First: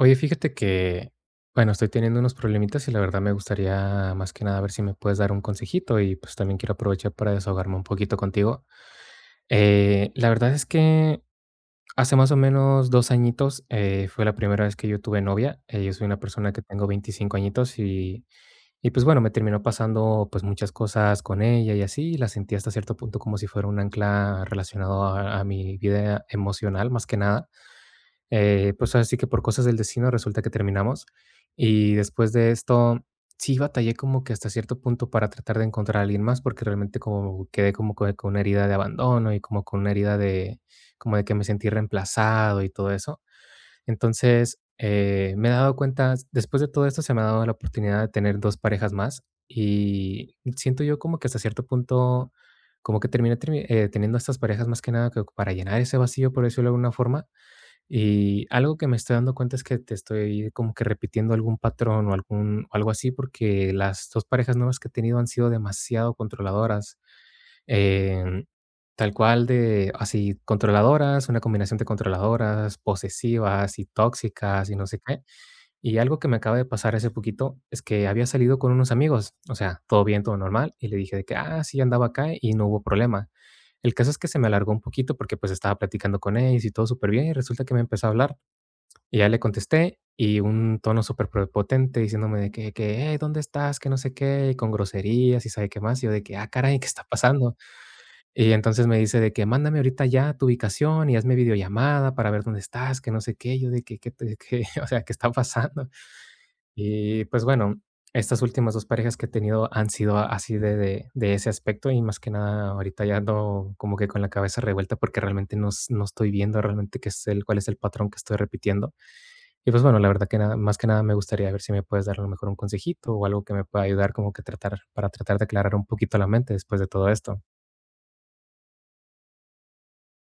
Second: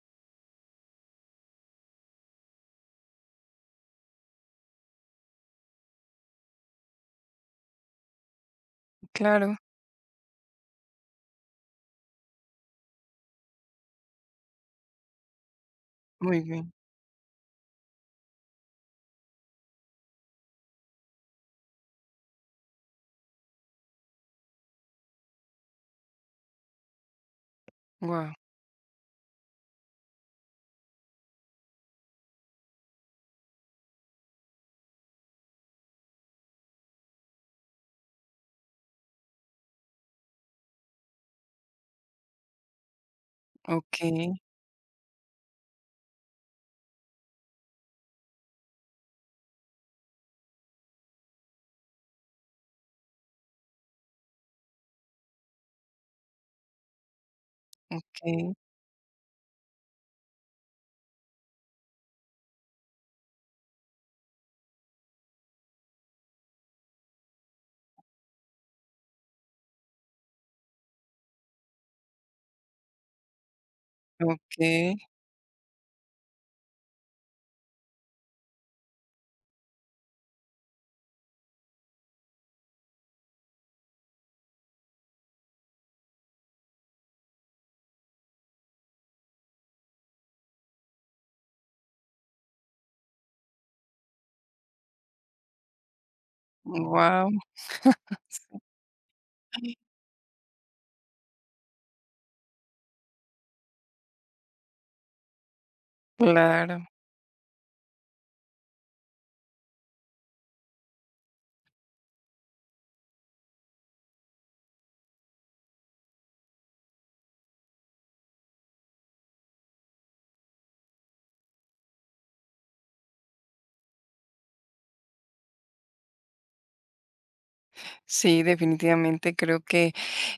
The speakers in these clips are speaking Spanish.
Oye, fíjate que, bueno, estoy teniendo unos problemitas y la verdad me gustaría más que nada ver si me puedes dar un consejito y pues también quiero aprovechar para desahogarme un poquito contigo. Claro, La verdad es que hace más o menos 2 añitos fue la primera vez que yo tuve novia. Yo soy una muy persona que bien. tengo 25 añitos y pues bueno, me terminó pasando pues muchas cosas con ella y así. La sentí hasta cierto punto como si fuera un ancla relacionado a mi vida emocional más que nada. Guau, Pues así que por cosas del destino resulta que terminamos. Y después de esto, sí batallé como que hasta cierto punto para tratar de encontrar a alguien más, porque realmente como quedé como que con una herida de abandono y como con una herida de, como de que me sentí reemplazado y todo eso. okey, Entonces, me he dado cuenta, después de todo esto se me ha dado la oportunidad de tener dos parejas más y siento yo como que hasta cierto punto, como que teniendo estas parejas más que nada que para llenar ese vacío, por decirlo de alguna forma, y okey, algo que me estoy dando cuenta es que te estoy como que repitiendo algún patrón o algún o algo así, porque las 2 parejas nuevas que he tenido han sido demasiado controladoras, em, tal cual de así, controladoras, una combinación de controladoras, posesivas y tóxicas y no okey, sé qué. Y algo que me acaba de pasar hace poquito es que había salido con unos amigos, o sea, todo bien, todo normal, y le dije de que: "Ah, sí, andaba acá", y no hubo problema. El caso es que se me alargó un poquito porque, pues, estaba platicando con ellos y todo súper bien y resulta que me empezó a hablar. Y ya le contesté, y un tono superprepotente diciéndome de que: "Hey, ¿dónde estás?", que no sé qué, y con groserías y sabe qué más, y yo de que: "Ah, caray, ¿qué está guau, pasando?". Y entonces me dice de que: "Mándame ahorita ya tu ubicación y hazme videollamada para ver dónde estás", que no sé qué, yo de que te que, o sea, ¿qué está pasando? claro. Y, pues, bueno, estas últimas 2 parejas que he tenido han sido así de de ese aspecto, y más que nada ahorita ya ando como que con la cabeza revuelta porque realmente no estoy viendo realmente qué es el cuál es el patrón que estoy repitiendo. Y pues bueno, la verdad que nada más que nada me gustaría ver si me puedes dar a lo mejor un consejito o algo que me pueda ayudar como que tratar para tratar de aclarar un poquito la mente después de todo esto. Sí, definitivamente creo que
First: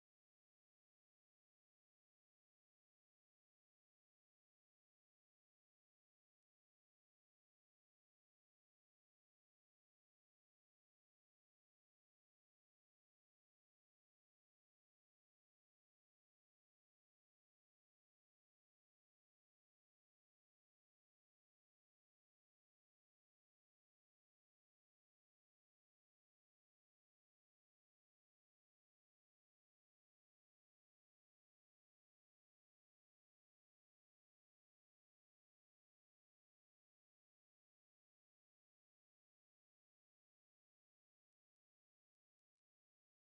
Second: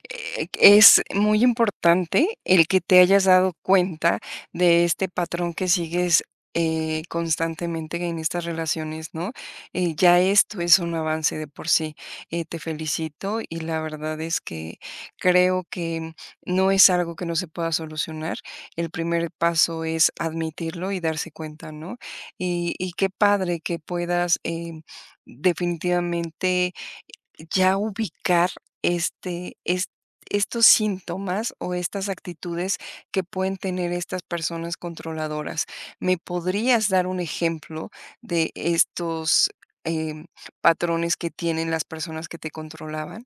es muy importante el que te hayas dado cuenta de este patrón que sigues constantemente en estas relaciones, ¿no? Ya esto es un avance de por sí. Te felicito y la verdad es que creo que no es algo que no se pueda solucionar. El primer paso es admitirlo y darse cuenta, ¿no? Y qué padre que puedas definitivamente ya ubicar este, es- estos síntomas o estas actitudes que pueden tener estas personas controladoras. ¿Me podrías dar un ejemplo de estos em, patrones que tienen las personas que te controlaban?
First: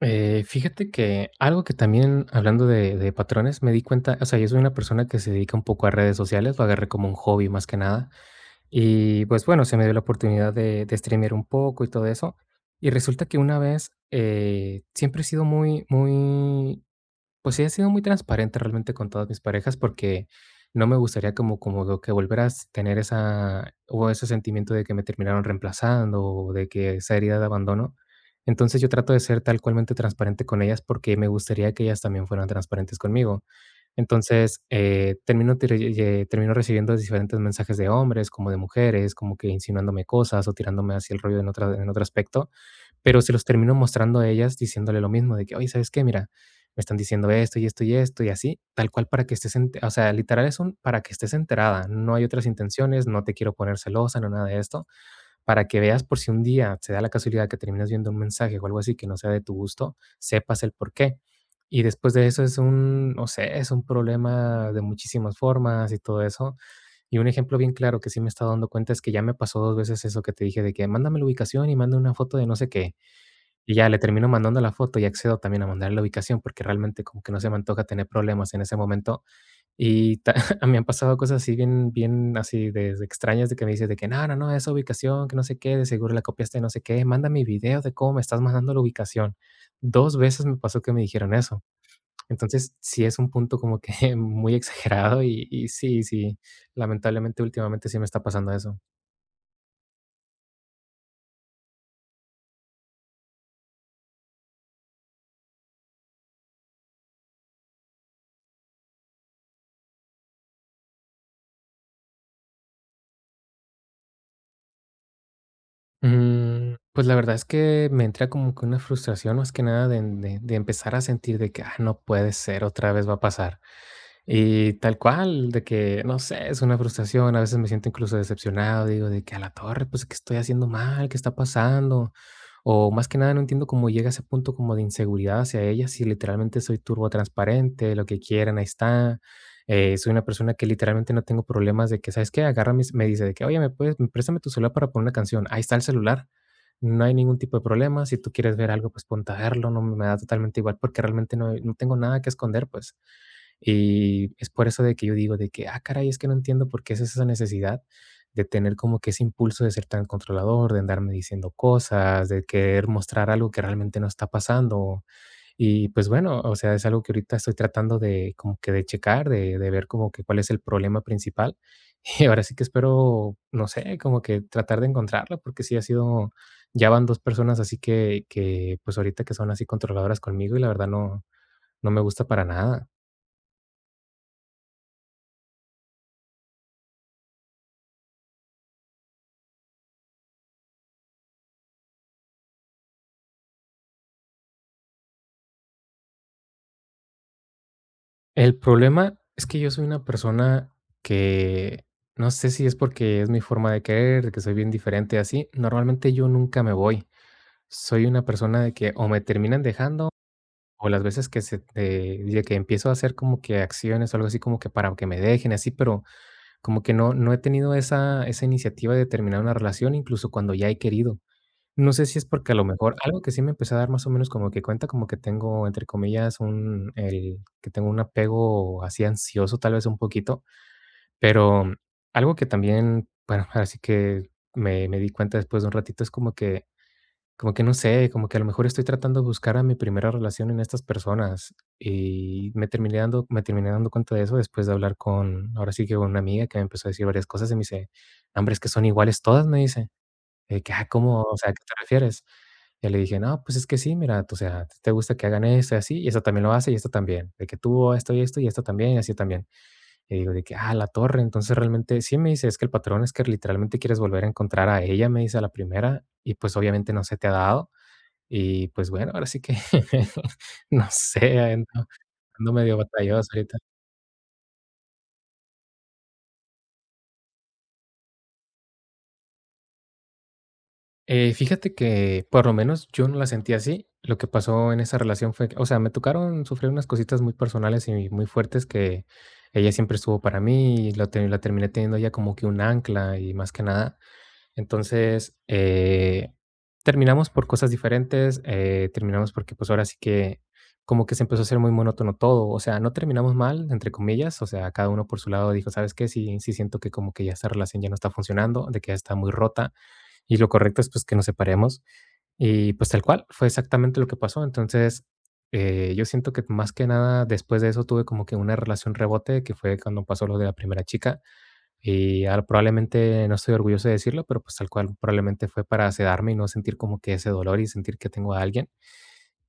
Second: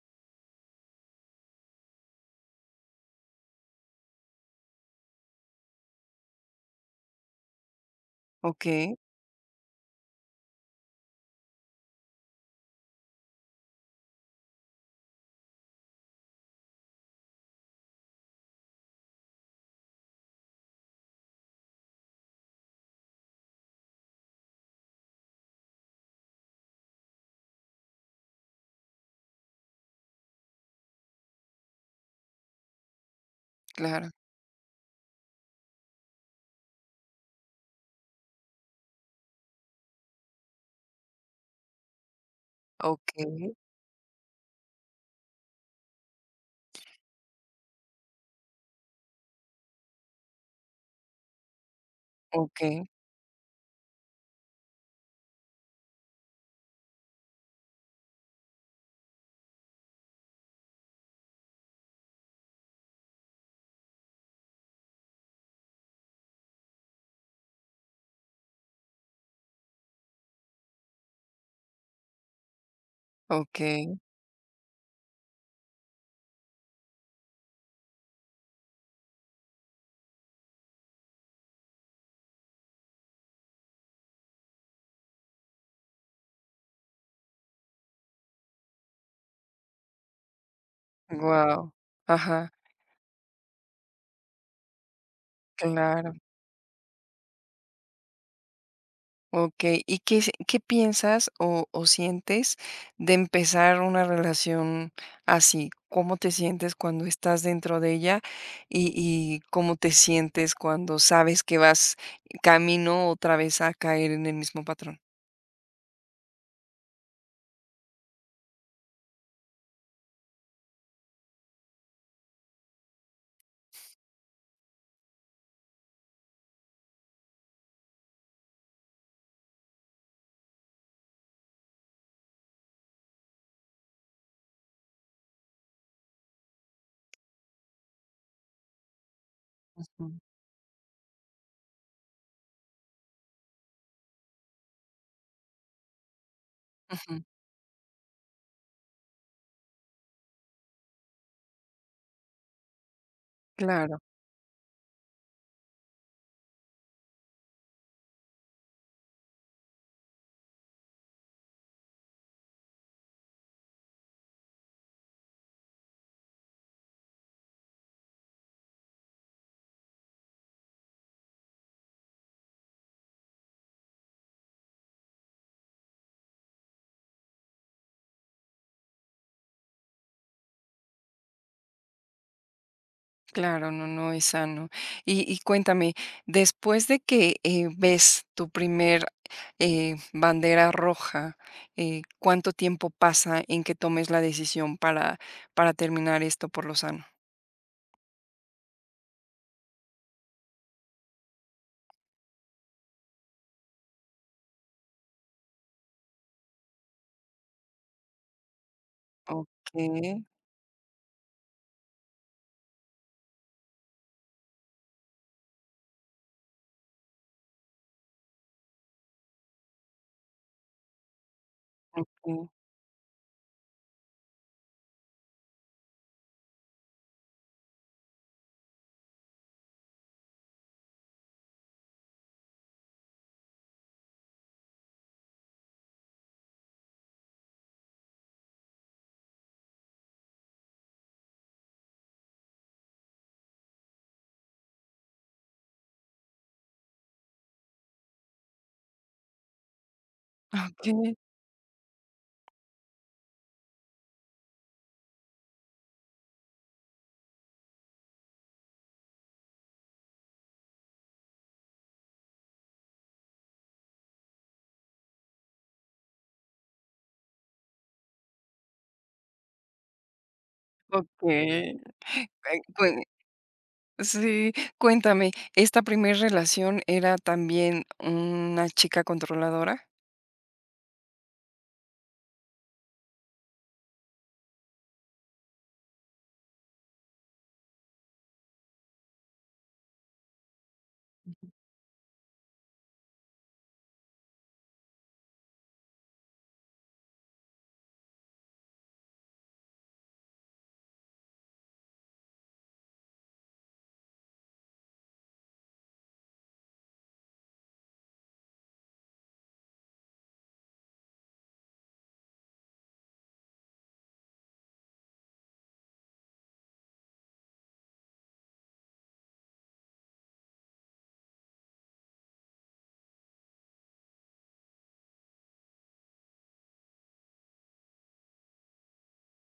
Fíjate que algo que también hablando de, patrones me di cuenta, o sea, yo soy una persona que se dedica un poco a redes sociales, lo agarré como un hobby más que nada. Ok, Y pues bueno, se me dio la oportunidad de streamear un poco y todo eso. Y resulta que una vez siempre he sido muy Pues sí, he sido muy transparente realmente con todas mis parejas porque no me gustaría como como lo que volveras a tener esa o ese sentimiento de que me terminaron reemplazando o de que esa herida de abandono. Entonces, yo trato de ser tal cualmente transparente con ellas porque me gustaría que ellas también fueran transparentes conmigo. claro. Entonces, termino tire ye termino recibiendo diferentes mensajes de hombres, como de mujeres, como que insinuándome cosas o tirándome hacia el rollo en otro aspecto, Ok, pero se los termino mostrando a ellas diciéndole lo mismo, de que, oye, ¿sabes qué? Mira, me están diciendo esto y esto y esto y así, tal cual para que estés, o sea, literal es un para que estés enterada, no hay otras ok, intenciones, no te quiero poner celosa, no nada de esto, para que veas por si un día se da la casualidad que terminas viendo un mensaje o algo así que no sea de tu gusto, sepas el por qué. Y después de eso es un, no sé, es un problema de muchísimas formas y todo eso. Y un ejemplo bien claro que sí me está dando cuenta es que ya me pasó dos veces eso que te dije de que mándame la ubicación y manda una foto de no sé qué. Y ya ok. le termino mandando la foto y accedo también a mandar la ubicación, porque realmente como que no se me antoja tener problemas en ese momento. Y ta me han pasado cosas así bien así de extrañas de que me dices de que: "No, no, no, esa ubicación, que no sé qué, de seguro la copiaste de no sé qué, manda mi video de cómo me estás mandando la ubicación". Dos veces me pasó que me dijeron eso. Wow. Ajá, Entonces, sí es un punto como que muy exagerado y sí, claro. sí, lamentablemente últimamente sí me está pasando eso. Okey, ¿y qué piensas o sientes de empezar una relación así? ¿Cómo te sientes cuando estás dentro de ella? Y, ¿cómo te sientes cuando sabes que vas camino otra vez a caer en el mismo patrón? Mm, pues la verdad es que me entra como que una frustración más que nada de empezar a sentir de que, ah, no puede ser, otra vez va a pasar. Y tal cual, de que, no sé, es una frustración, a veces me siento incluso decepcionado, digo, de que a la torre, pues, ¿qué estoy haciendo mal? ¿Qué está pasando? O más que nada no entiendo cómo llega a ese punto como de inseguridad hacia ella, si literalmente soy turbo transparente, lo que quieran, ahí está. Soy Ujú. una persona que literalmente no tengo problemas de que, ¿sabes qué? Agarra, me dice de que, oye, ¿me puedes, préstame tu celular para poner una canción? Ahí está el celular. No hay Ujú, ningún tipo de problema. Si tú quieres ver algo, pues ponte a verlo. No me da totalmente igual porque realmente no, no tengo nada que esconder, pues. claro. Y es por eso de que yo digo de que, ah, caray, es que no entiendo por qué es esa necesidad de tener como que ese impulso de ser tan controlador, de andarme diciendo cosas, de querer mostrar algo que realmente no está pasando. Y pues bueno, o sea, es algo que ahorita estoy tratando de como que de checar, de ver como que cuál es el problema principal. Y ahora sí que espero, no sé, como que tratar de encontrarlo porque sí ha sido, ya van dos personas así que pues ahorita que son así controladoras conmigo y la verdad no, no me gusta para nada. Claro, no, no es sano. Y cuéntame, después de que ves tu primer bandera roja, ¿cuánto tiempo pasa en que tomes la decisión para terminar esto por lo sano? El problema es que yo soy una persona que no sé si es porque es mi forma de querer, de que soy bien diferente así. Normalmente yo nunca me voy. Soy una persona de que o me Ok, terminan dejando sí, o las veces que se de que empiezo a hacer como que acciones o algo así como que para que me dejen así, pero como que no he tenido esa iniciativa de terminar una relación incluso cuando ya he querido. No sé si es porque a lo mejor algo que sí me empezó a dar más o menos como que cuenta, como que tengo, entre comillas, un el que tengo un apego así ansioso, tal vez un poquito, pero algo que también, bueno, así que me di cuenta después de un ratito, es como que no sé, como que a lo mejor estoy tratando de buscar a mi primera relación en estas personas, y me terminé dando cuenta de eso después de hablar con, ahora sí que con una amiga que me empezó a decir varias cosas, y me dice: "No, hombre, es que son iguales todas", me dice. De que: ok, "Ah, ¿cómo? O sea, ¿a qué te refieres?". Ya le dije: "No, pues es que sí, mira, o sea, te gusta que hagan esto y así, y esto también lo hace, y esto también, de que tú esto y esto, y esto también, y así también". Y digo de que: "Ah, la torre". Entonces realmente sí me dice: "Es que el patrón es que literalmente quieres volver a encontrar a ella", me dice: "A la primera, y pues obviamente no se te ha dado". Y pues bueno, ahora sí que no ok. sé, ando medio cuen- batalloso ahorita. Sí, cuéntame, ¿esta primera relación era también una chica controladora? Fíjate que, por lo menos, yo no la sentí así. Lo que pasó en esa relación fue que, o sea, me tocaron sufrir unas cositas muy personales y muy fuertes que ella siempre estuvo para mí y la terminé teniendo ella como que un ancla y más que nada. Entonces, terminamos por cosas diferentes, terminamos porque pues ahora sí que como que se empezó a hacer muy monótono todo. O sea, no terminamos mal, entre comillas. O sea, cada uno por su lado dijo: "¿Sabes qué? Sí, siento que como que ya esta relación ya no está funcionando, de que ya está muy rota y lo correcto es pues que nos separemos". Y pues tal cual, fue exactamente lo que pasó. Entonces, yo siento que más que nada después de eso tuve como que una relación rebote, que fue cuando pasó lo de la primera chica, y ahora probablemente no estoy orgulloso de decirlo, pero pues tal cual probablemente fue para sedarme y no sentir como que ese dolor y sentir que tengo a alguien.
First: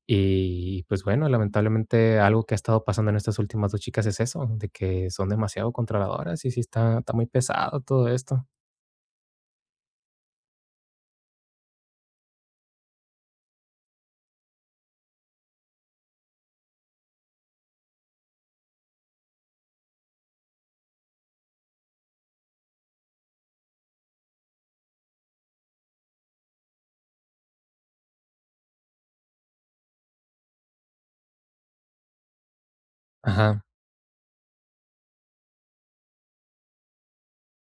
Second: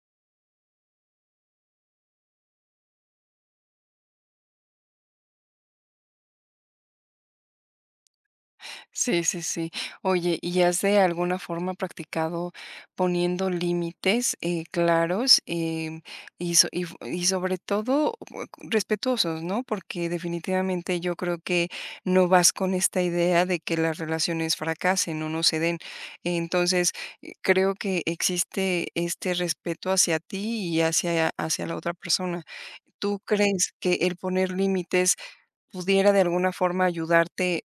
Y pues bueno, lamentablemente algo que ha estado pasando en estas últimas dos chicas es eso, de que son demasiado controladoras y sí está muy pesado todo esto. Sí, sí, sí. Oye, ¿y has de alguna forma practicado poniendo límites claros, em, y sobre todo respetuosos, ¿no? Porque definitivamente yo creo que no vas con esta idea de que las relaciones fracasen o no se den. Entonces, creo que existe este respeto hacia ti y hacia la otra persona. ¿Tú Ajá. crees que el poner límites pudiera de alguna forma ayudarte?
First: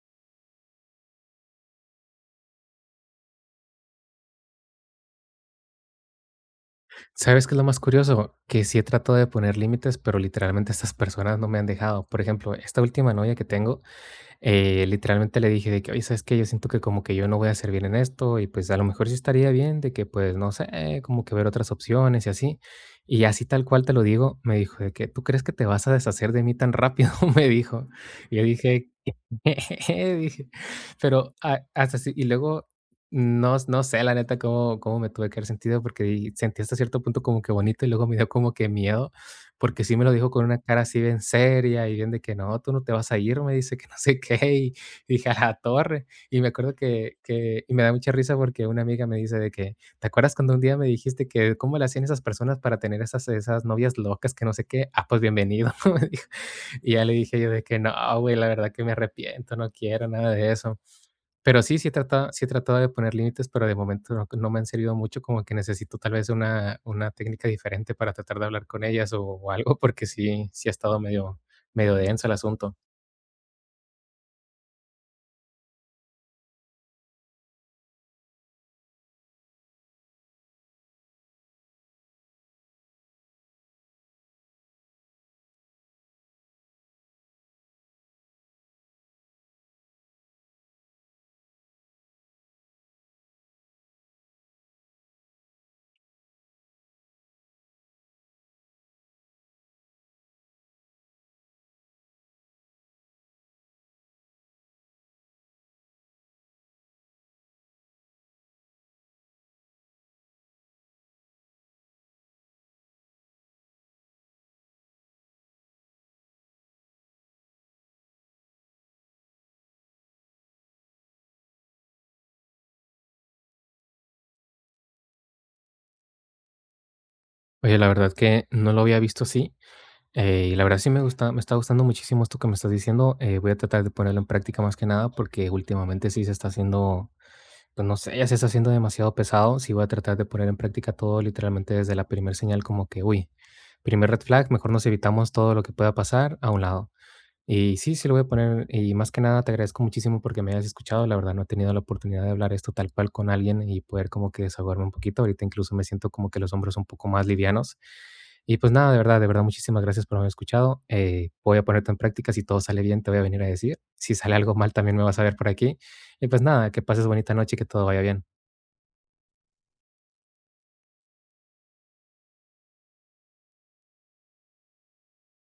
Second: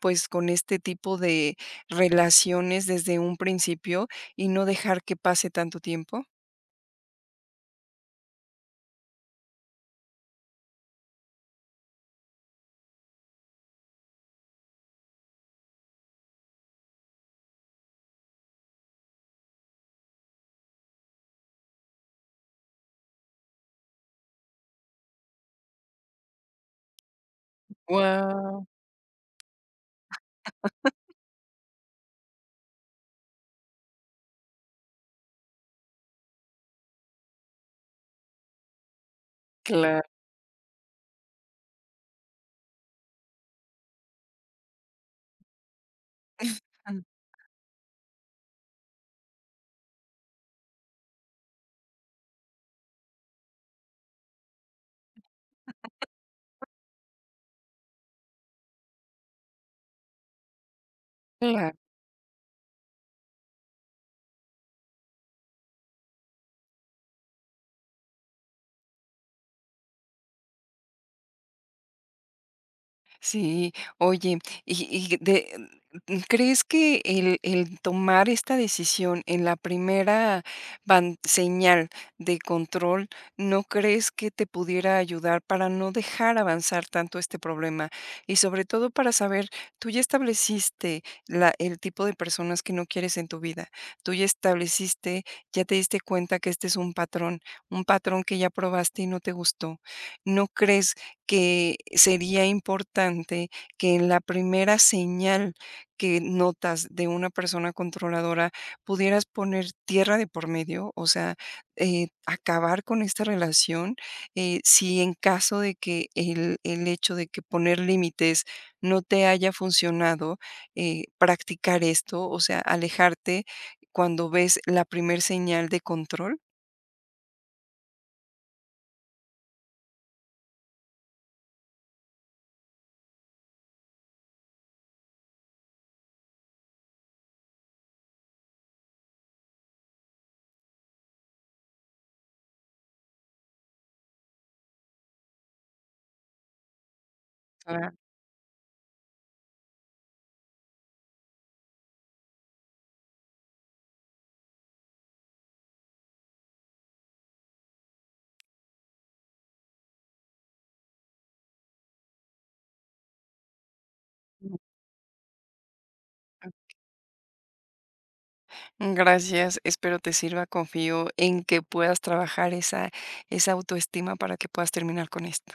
¿Pues con este tipo de relaciones desde un principio y no dejar que pase tanto tiempo? ¿Sabes qué es lo más curioso? Que sí he tratado de poner límites, pero literalmente estas personas no me han dejado. Por ejemplo, esta última novia que tengo, literalmente le dije de que: "Oye, ¿sabes qué? Yo siento que como que yo no voy a servir en esto y pues a lo mejor sí estaría bien de que pues no sé, como que ver otras opciones y así". Y así tal cual te lo digo, me dijo de que: "¿Tú crees que te vas a deshacer de mí tan rápido?" Me dijo. Y yo Wow, dije, dije, pero a hasta así. Y luego no sé, la neta, cómo me tuve que haber sentido, porque di sentí hasta cierto punto como que bonito, y luego me dio como que miedo, porque sí me claro. lo dijo con una cara así bien seria y bien de que: "No, tú no te vas a ir", me dice, que no sé qué, y dije: "A la torre". Y me acuerdo que y me da mucha risa porque una amiga me dice de que: "¿Te acuerdas cuando un día me dijiste que cómo le hacían esas personas para tener esas novias locas que no sé qué? Ah, pues bienvenido", me dijo. Y ya le dije yo de que no, güey, la verdad que me arrepiento, no quiero nada de eso. Pero sí he tratado de poner límites, pero de momento no, no me han servido mucho, como que necesito tal vez una técnica diferente para tratar de hablar con ellas o algo, porque sí ha estado medio, medio denso el asunto. Sí, oye, y de ¿crees que el tomar esta decisión en la primera ban señal de control, no crees que te pudiera ayudar para no dejar avanzar tanto este problema? Y sobre todo para saber, tú ya estableciste la el tipo de personas que no quieres en tu vida, tú ya estableciste, ya te diste cuenta que este es un patrón que ya probaste y no te gustó. ¿No crees que sería importante que en la primera señal que notas de una persona controladora pudieras poner tierra de por medio, o sea, acabar con esta relación, si en caso de que el hecho de que poner límites no te haya funcionado, practicar esto, o sea, alejarte cuando ves la primer señal de control. Oye, la verdad que no lo había visto así. Y la verdad sí me gusta, me está gustando muchísimo esto que me estás diciendo. Voy a tratar de ponerlo en práctica más que nada, porque últimamente sí se está haciendo... Pues no sé, ya se está haciendo demasiado pesado. Si voy a tratar de poner en práctica todo literalmente desde la primer señal como que, uy, primer red flag, mejor nos evitamos todo lo que pueda pasar a un lado. Y Claro. Sí lo voy a poner. Y más que nada te agradezco muchísimo porque me hayas escuchado. La verdad no he tenido la oportunidad de hablar esto tal cual con alguien y poder como que desahogarme un poquito. Ahorita incluso me siento como que los hombros un poco más livianos. Y pues nada, de verdad, muchísimas gracias por haberme escuchado. Voy a ponerlo en práctica. Si todo sale bien, te voy a venir a decir. Si sale algo mal, también me vas a ver por aquí. Y pues nada, que pases bonita noche y que todo vaya bien. Gracias, espero te sirva, confío en que puedas trabajar esa autoestima para que puedas terminar con esto.